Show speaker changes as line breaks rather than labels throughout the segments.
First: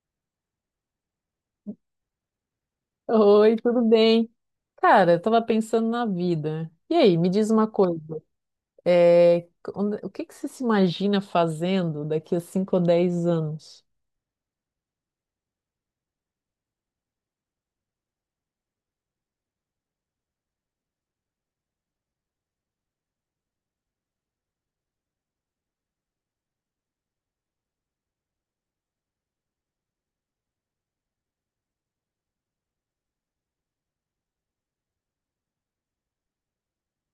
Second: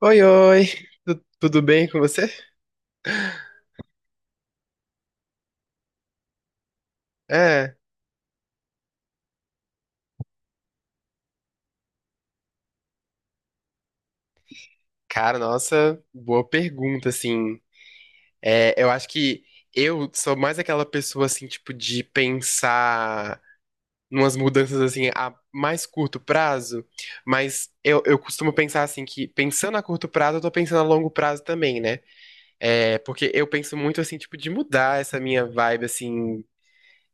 Oi, oi, tudo bem com você?
Oi, tudo bem? Cara, eu tava pensando na vida. E aí, me diz uma
É,
coisa. é, Onde- o que que você se imagina fazendo daqui a 5 ou 10 anos?
Cara, nossa, boa pergunta, assim, eu acho que eu sou mais aquela pessoa, assim, tipo, de pensar numas mudanças, assim, a mais curto prazo, mas eu costumo pensar, assim, que pensando a curto prazo, eu tô pensando a longo prazo também, né? É, porque eu penso muito, assim, tipo, de mudar essa minha vibe, assim,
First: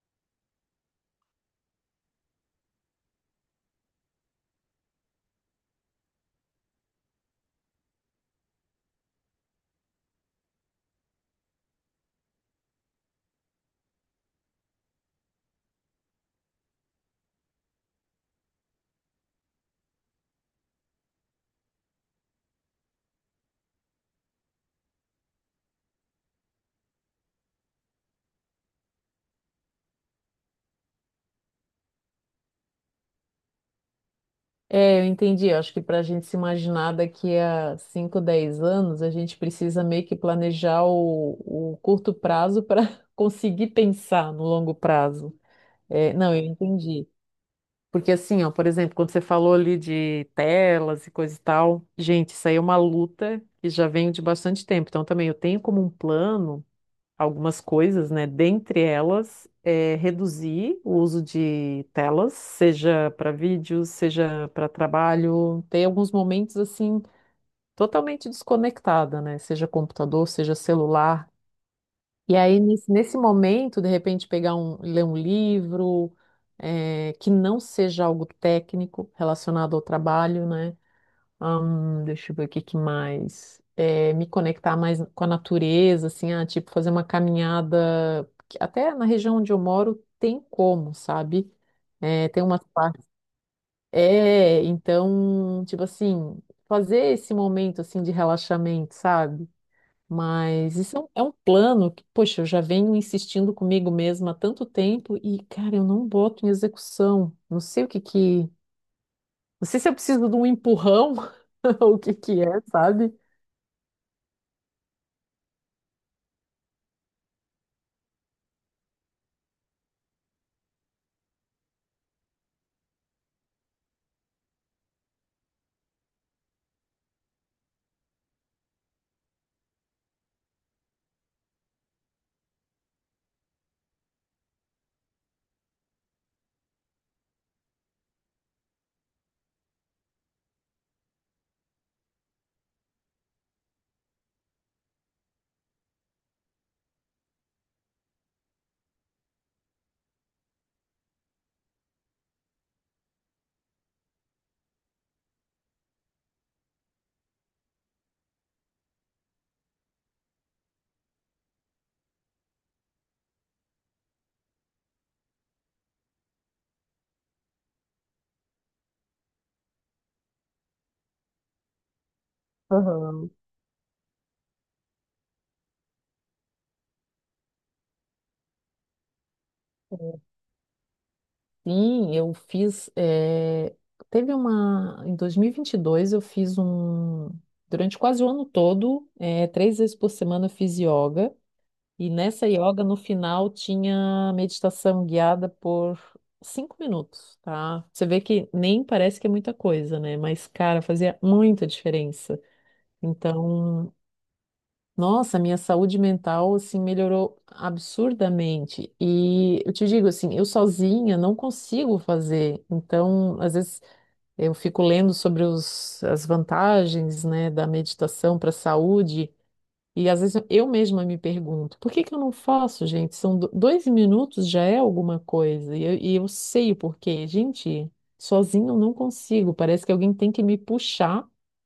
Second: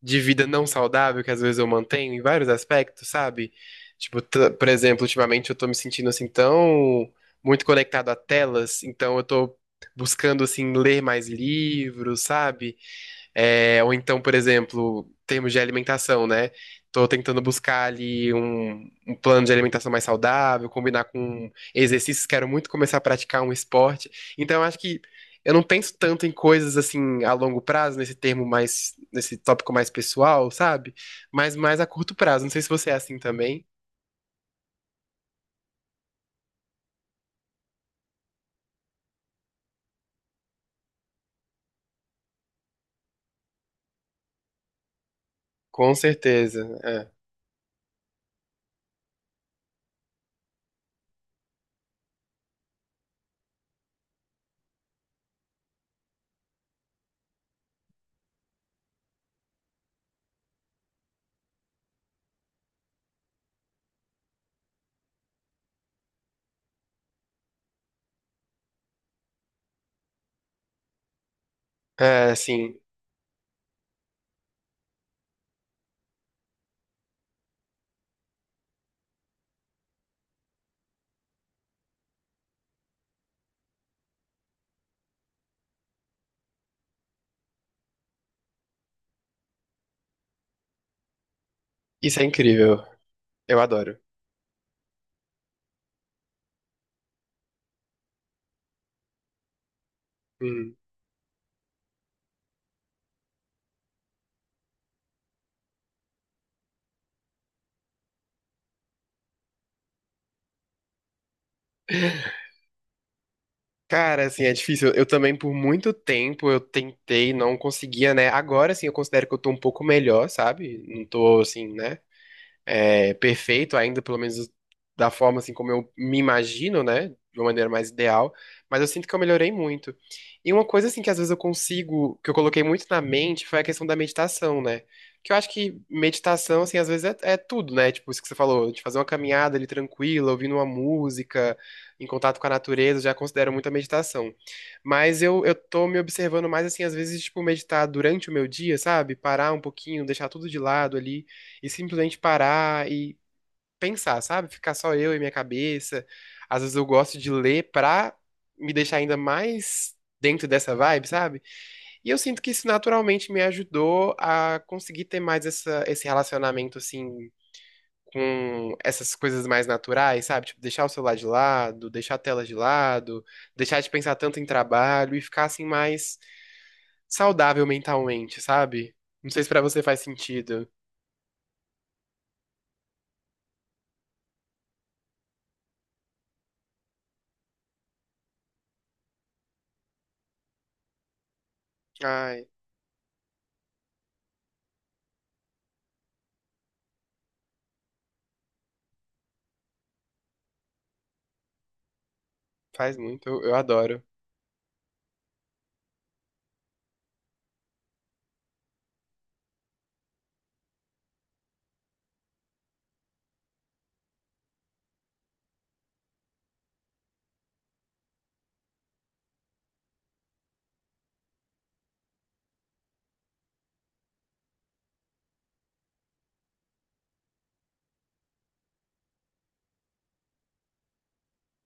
de vida não saudável que às vezes eu mantenho em vários aspectos, sabe? Tipo, por exemplo, ultimamente eu tô me sentindo assim tão muito conectado a telas, então eu tô buscando assim ler mais livros, sabe? É, ou então, por exemplo, termos de alimentação, né? Tô tentando buscar ali um plano de alimentação mais saudável, combinar com exercícios, quero muito começar a praticar um esporte. Então, eu acho que eu não penso tanto em coisas assim a longo prazo, nesse termo mais, nesse tópico mais pessoal, sabe? Mas mais a curto prazo. Não sei se você é assim também.
É, eu entendi. Eu Acho que para a gente se imaginar daqui a 5, 10 anos, a gente precisa meio que planejar o curto prazo para conseguir pensar no longo prazo.
Com
É, não, eu
certeza.
entendi. Porque assim, ó, por exemplo, quando você falou ali de telas e coisa e tal, gente, isso aí é uma luta que já vem de bastante tempo. Então também eu tenho como um plano algumas coisas, né? Dentre elas, é reduzir o uso de telas, seja para vídeos, seja para trabalho. Tem alguns momentos assim totalmente desconectada, né? Seja computador, seja celular.
É, é
E aí,
assim,
nesse momento, de repente, pegar um, ler um livro, que não seja algo técnico relacionado ao trabalho, né? Deixa eu ver o que que mais. Me conectar mais com a natureza, assim, ah, tipo, fazer uma caminhada, que até na região onde eu moro tem como, sabe?
isso é
Tem umas
incrível.
partes.
Eu adoro.
É, então, tipo assim, fazer esse momento, assim, de relaxamento, sabe? Mas
Hum.
isso é um plano que, poxa, eu já venho insistindo comigo mesma há tanto tempo e, cara, eu não boto em execução. Não sei o que que. Não sei se eu preciso de um empurrão ou o que que é, sabe?
Cara, assim, é difícil. Eu também, por muito tempo, eu tentei, não conseguia, né? Agora, assim, eu considero que eu tô um pouco melhor, sabe? Não tô, assim, né? É, perfeito ainda, pelo menos da forma assim como eu me imagino, né? De uma maneira mais ideal, mas eu sinto que eu melhorei muito. E uma coisa assim que às vezes eu consigo, que eu coloquei muito na mente, foi a questão da meditação, né? Que eu acho que meditação, assim, às vezes é tudo, né? Tipo, isso que você falou, de fazer uma caminhada ali tranquila, ouvindo uma música, em contato com a natureza, eu já considero muita meditação. Mas eu tô me observando mais, assim, às vezes, tipo, meditar durante o meu dia, sabe? Parar um pouquinho, deixar tudo de lado ali e simplesmente parar e pensar, sabe? Ficar só eu e minha cabeça. Às vezes eu gosto de ler pra me deixar ainda mais dentro dessa vibe, sabe? E eu sinto que isso naturalmente me ajudou a conseguir ter mais esse relacionamento assim. Com essas coisas mais naturais, sabe? Tipo, deixar o celular de lado, deixar a tela de lado,
Aham.
deixar de pensar tanto em trabalho e ficar assim mais saudável mentalmente, sabe? Não sei se pra você faz sentido.
Sim, eu fiz. Teve uma. Em 2022, eu fiz um. Durante quase o ano todo, 3 vezes por semana, eu fiz yoga. E
Ai,
nessa yoga, no final, tinha meditação guiada por 5 minutos, tá? Você vê que nem parece que é muita coisa, né? Mas, cara, fazia muita diferença.
faz muito, eu
Então,
adoro.
nossa, minha saúde mental, assim, melhorou absurdamente. E eu te digo, assim, eu sozinha não consigo fazer. Então, às vezes, eu fico lendo sobre as vantagens, né, da meditação para a saúde. E às vezes eu mesma me pergunto, por que que eu não faço, gente? São do- 2 minutos já é alguma coisa. E eu sei o porquê. Gente, sozinho eu não consigo. Parece que alguém tem que me puxar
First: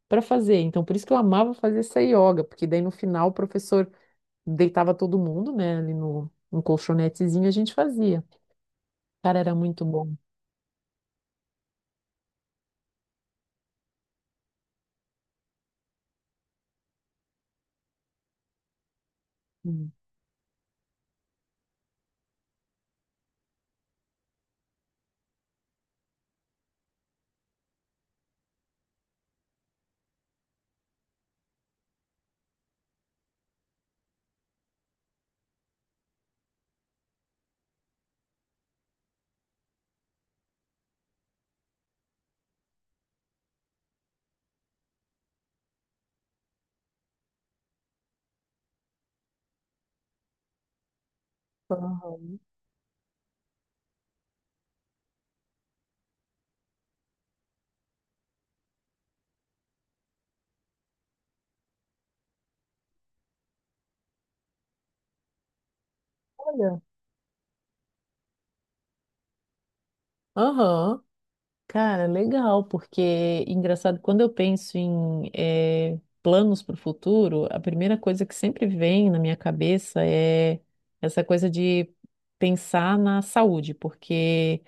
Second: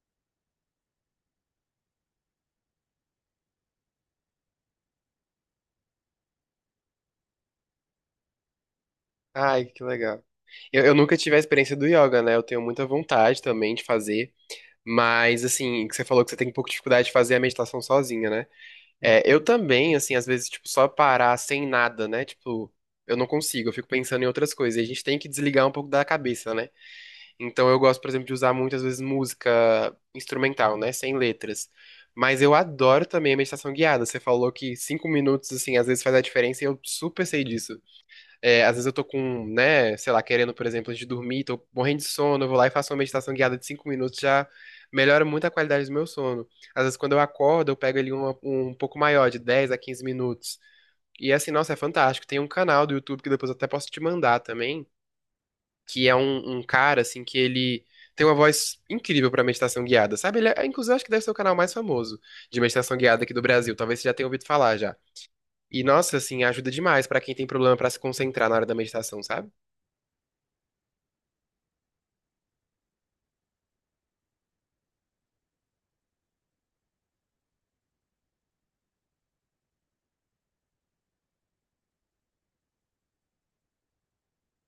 para fazer. Então, por isso que eu amava fazer essa yoga, porque daí no final o professor deitava todo mundo, né, ali no colchonetezinho e a gente fazia. Cara, era
Ai, que
muito bom.
legal. Eu nunca tive a experiência do yoga, né? Eu tenho muita vontade também de fazer. Mas, assim, que você falou que você tem um pouco de dificuldade de fazer a meditação sozinha, né? É, eu
Hum.
também, assim, às vezes, tipo, só parar sem nada, né? Tipo, eu não consigo, eu fico pensando em outras coisas. E a gente tem que desligar um pouco da cabeça, né? Então, eu gosto, por exemplo, de usar muitas vezes música instrumental, né? Sem letras. Mas eu adoro também a meditação guiada. Você falou que cinco minutos, assim, às vezes faz a diferença e eu super sei disso. É, às vezes eu tô com, né, sei lá, querendo, por exemplo, antes de dormir, tô morrendo de sono, eu vou lá e faço uma meditação guiada de cinco minutos, já melhora muito a qualidade do meu sono. Às vezes quando eu acordo, eu pego ali um pouco maior, de 10 a 15 minutos. E assim, nossa, é fantástico. Tem
Aham.
um canal do YouTube que depois eu até posso te mandar também, que é um cara, assim, que ele tem uma voz incrível pra meditação guiada, sabe? Ele é, inclusive, acho que deve ser o canal mais famoso de meditação guiada aqui do Brasil. Talvez você já tenha ouvido falar já. E, nossa, assim, ajuda
Olha.
demais pra quem tem problema pra se concentrar na hora da meditação, sabe?
Aham. Cara, legal, porque engraçado, quando eu penso em planos para o futuro, a primeira coisa que sempre vem na minha cabeça é essa coisa de pensar na saúde, porque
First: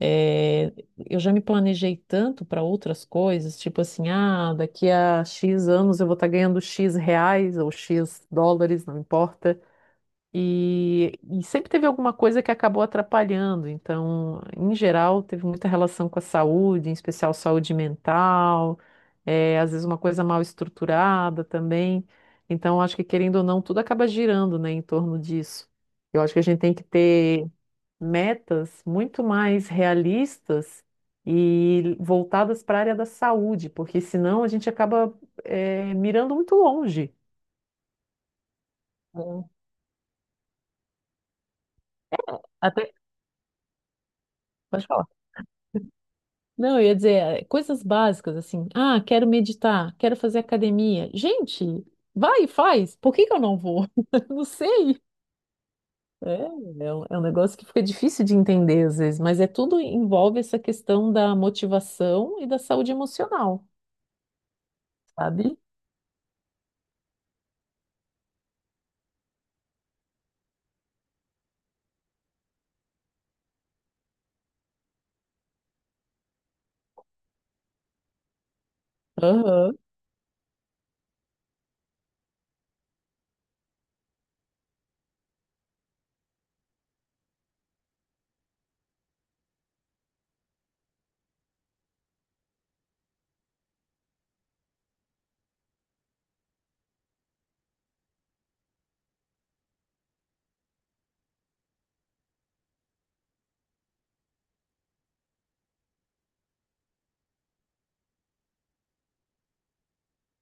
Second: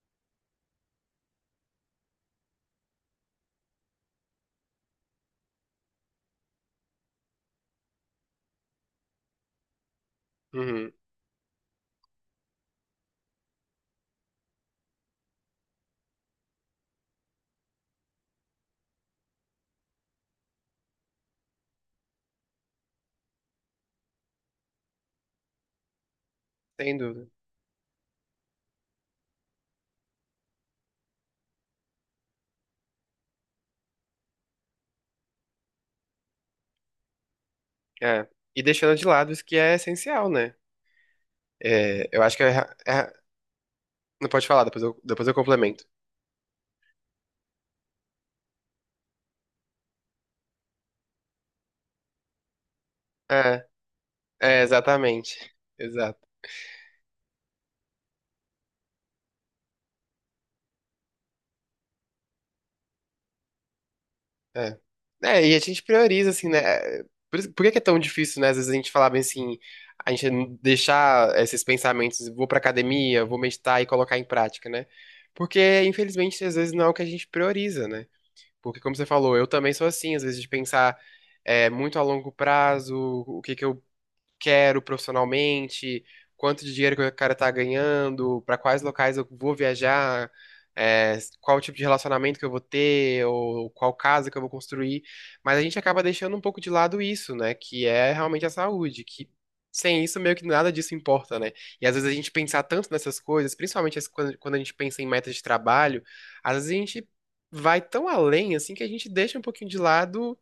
eh, eu já me planejei tanto para outras coisas, tipo assim, ah, daqui a X anos eu vou estar ganhando X reais ou X dólares, não importa.
Uhum,
E sempre teve alguma coisa que acabou atrapalhando. Então, em geral, teve muita relação com a saúde, em especial saúde mental, às vezes uma coisa mal estruturada também. Então, acho que querendo ou não, tudo acaba girando, né, em torno disso. Eu acho que a gente tem que
sem dúvida.
ter metas muito mais realistas e voltadas para a área da saúde, porque senão a gente acaba, mirando muito longe.
É. E deixando de lado isso
Hum.
que é essencial, né? É, eu acho que é,
Até,
é não pode falar,
pode falar.
depois eu complemento.
Não, eu ia dizer, coisas básicas, assim. Ah, quero meditar, quero fazer academia. Gente, vai e faz. Por que que eu não
É,
vou? Não sei.
exatamente. Exato.
É, é um negócio que fica difícil de entender às vezes, mas é tudo envolve essa questão da motivação e da saúde emocional,
É. É, e
sabe?
a gente prioriza, assim, né? É, por que que é tão difícil, né? Às vezes a gente falar bem assim, a gente não deixar esses pensamentos, vou pra academia, vou meditar e colocar em prática, né? Porque, infelizmente, às vezes não é o que a gente prioriza, né? Porque, como você falou, eu também
Aham,
sou assim, às vezes de pensar muito a longo prazo, o que que eu quero profissionalmente, quanto de dinheiro que o cara tá ganhando, para quais locais eu vou viajar, qual tipo de relacionamento que eu vou ter, ou qual casa que eu vou construir. Mas a gente acaba deixando um pouco de lado isso, né? Que é realmente a saúde, que sem isso meio que nada disso importa, né? E às vezes a gente pensar tanto nessas coisas, principalmente quando a gente pensa em metas de trabalho, às vezes a gente vai tão além assim que a gente deixa um pouquinho de lado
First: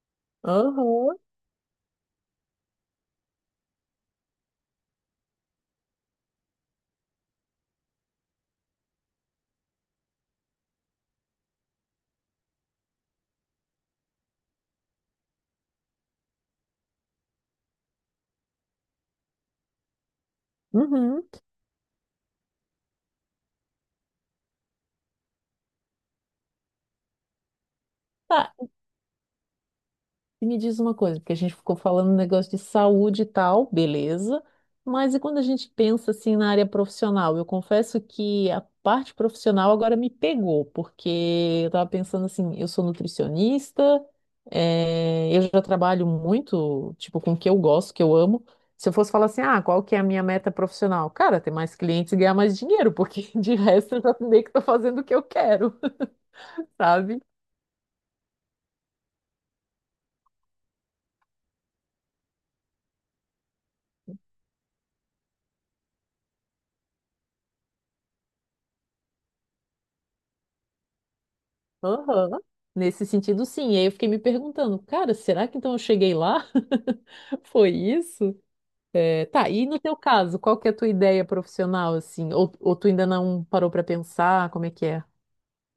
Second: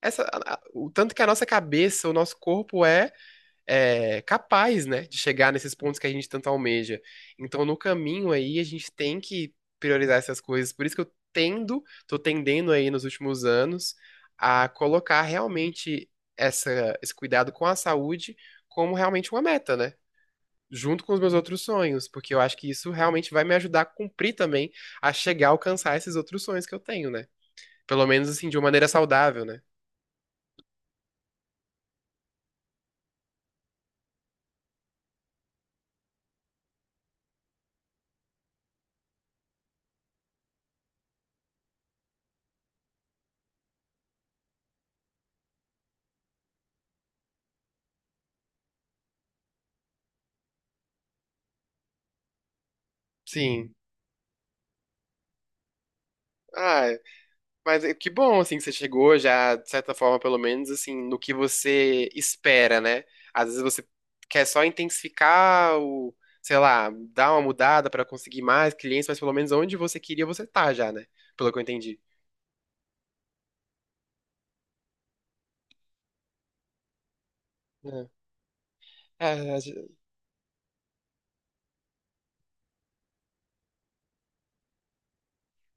o tanto
aham,
que a nossa cabeça, o nosso corpo é, capaz, né, de chegar nesses pontos que a gente tanto almeja. Então, no caminho aí, a gente tem que priorizar essas coisas. Por isso que tô tendendo aí nos últimos anos a colocar realmente esse cuidado com a saúde como realmente uma meta, né? Junto com os
uhum.
meus outros sonhos, porque eu acho que isso realmente vai me ajudar a cumprir também, a chegar a alcançar esses outros sonhos que eu tenho, né? Pelo menos assim,
Tá,
de uma maneira saudável, né?
e me diz uma coisa, porque a gente ficou falando negócio de saúde e tal, beleza, mas e quando a gente pensa assim na área profissional? Eu confesso que a parte profissional agora me pegou, porque eu estava pensando assim, eu sou nutricionista, eu já trabalho muito, tipo, com o que eu gosto, que eu amo. Se eu fosse falar assim, ah, qual que é a minha meta profissional? Cara, ter mais clientes e ganhar mais dinheiro, porque de
Sim.
resto eu já meio que estou fazendo o que eu quero,
Ah,
sabe?
mas é que bom, assim, que você chegou já, de certa forma, pelo menos, assim, no que você espera, né? Às vezes você quer só intensificar o, sei lá, dar uma mudada pra conseguir mais clientes, mas pelo menos onde você queria, você tá já, né? Pelo que eu entendi.
Aham. Nesse sentido, sim. E aí eu fiquei me perguntando, cara, será que então eu cheguei lá? Foi
É,
isso? É,
É,
tá,
a
e no teu caso, qual que é a tua ideia profissional, assim? Ou tu ainda não parou pra pensar como é que é?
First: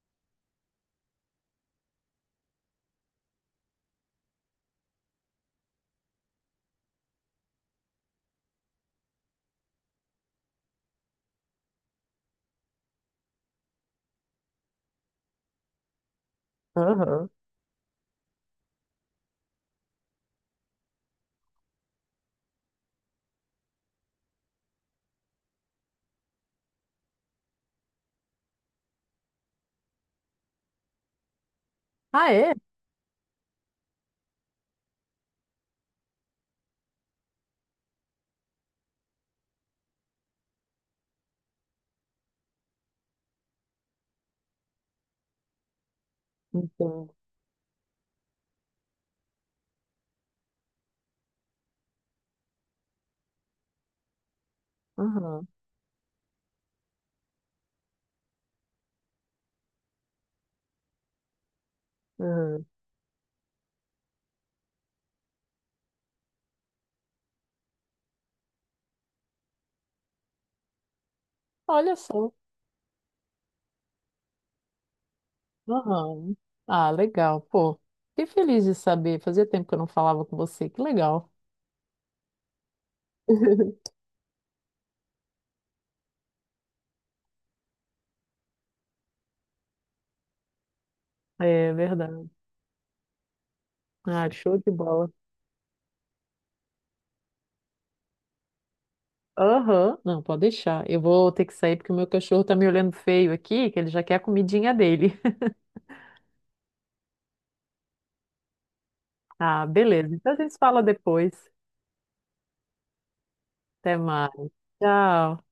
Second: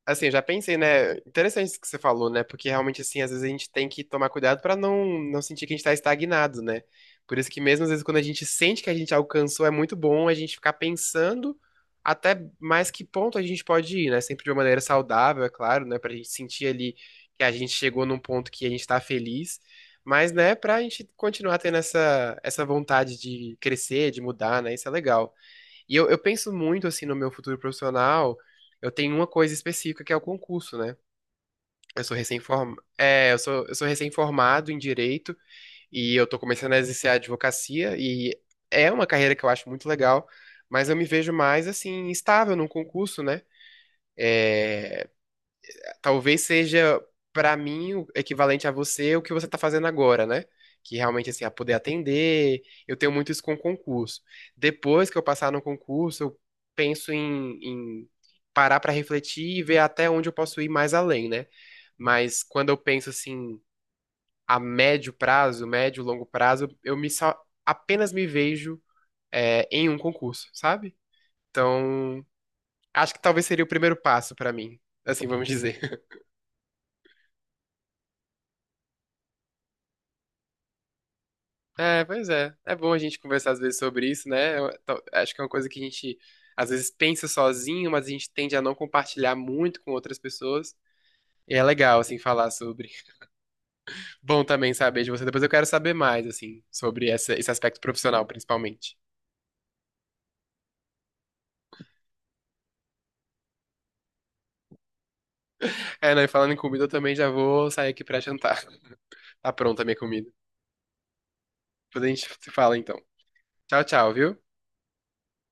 Assim, eu já pensei, né? Interessante isso que você falou, né? Porque realmente, assim, às vezes a gente tem que tomar cuidado pra não sentir que a gente tá estagnado, né? Por isso que mesmo às vezes quando a gente sente que a gente alcançou, é muito bom a gente ficar pensando até mais que ponto a gente pode ir, né? Sempre de uma maneira saudável, é claro, né? Pra gente sentir ali
Aham.
que a gente chegou num ponto que a gente tá feliz, mas, né, pra gente continuar tendo essa vontade de crescer, de mudar, né? Isso é legal. E eu penso muito, assim, no meu futuro profissional. Eu tenho uma coisa específica que é o concurso, né?
Ah, é?
Eu sou, recém-formado em direito e eu tô começando a exercer a advocacia e é uma carreira que eu acho muito legal, mas eu me vejo mais, assim, estável num concurso, né? Talvez seja
Entendo.
pra mim o equivalente a você o que você tá fazendo agora, né? Que realmente assim, a poder atender, eu tenho muito isso com concurso. Depois que eu
Aham.
passar no concurso, eu penso em parar pra refletir e ver até onde eu posso ir mais além, né? Mas
Aham.
quando eu penso assim, médio, longo prazo, eu me só apenas me vejo em um concurso, sabe?
Olha
Então,
só.
acho que talvez seria o primeiro passo pra mim, assim vamos dizer.
Aham. Ah, legal. Pô, fiquei feliz de saber. Fazia tempo que eu não falava com você. Que legal.
É, pois é. É bom a gente conversar às vezes sobre isso, né? Acho que é uma coisa que a gente às vezes pensa sozinho, mas a gente tende a não compartilhar muito com outras pessoas. E é
É
legal, assim,
verdade.
falar sobre.
Ah,
Bom
show de
também saber
bola.
de você. Depois eu quero saber mais, assim, esse aspecto profissional, principalmente.
Aham, não, pode deixar. Eu vou ter que sair porque o meu cachorro tá me olhando feio aqui, que ele já quer a comidinha dele.
É, não, e falando em comida, eu também já vou sair aqui pra jantar. Tá
Ah,
pronta a minha
beleza.
comida.
Então a gente se fala depois.
Depois a gente se fala, então. Tchau,
Até
tchau,
mais.
viu?
Tchau.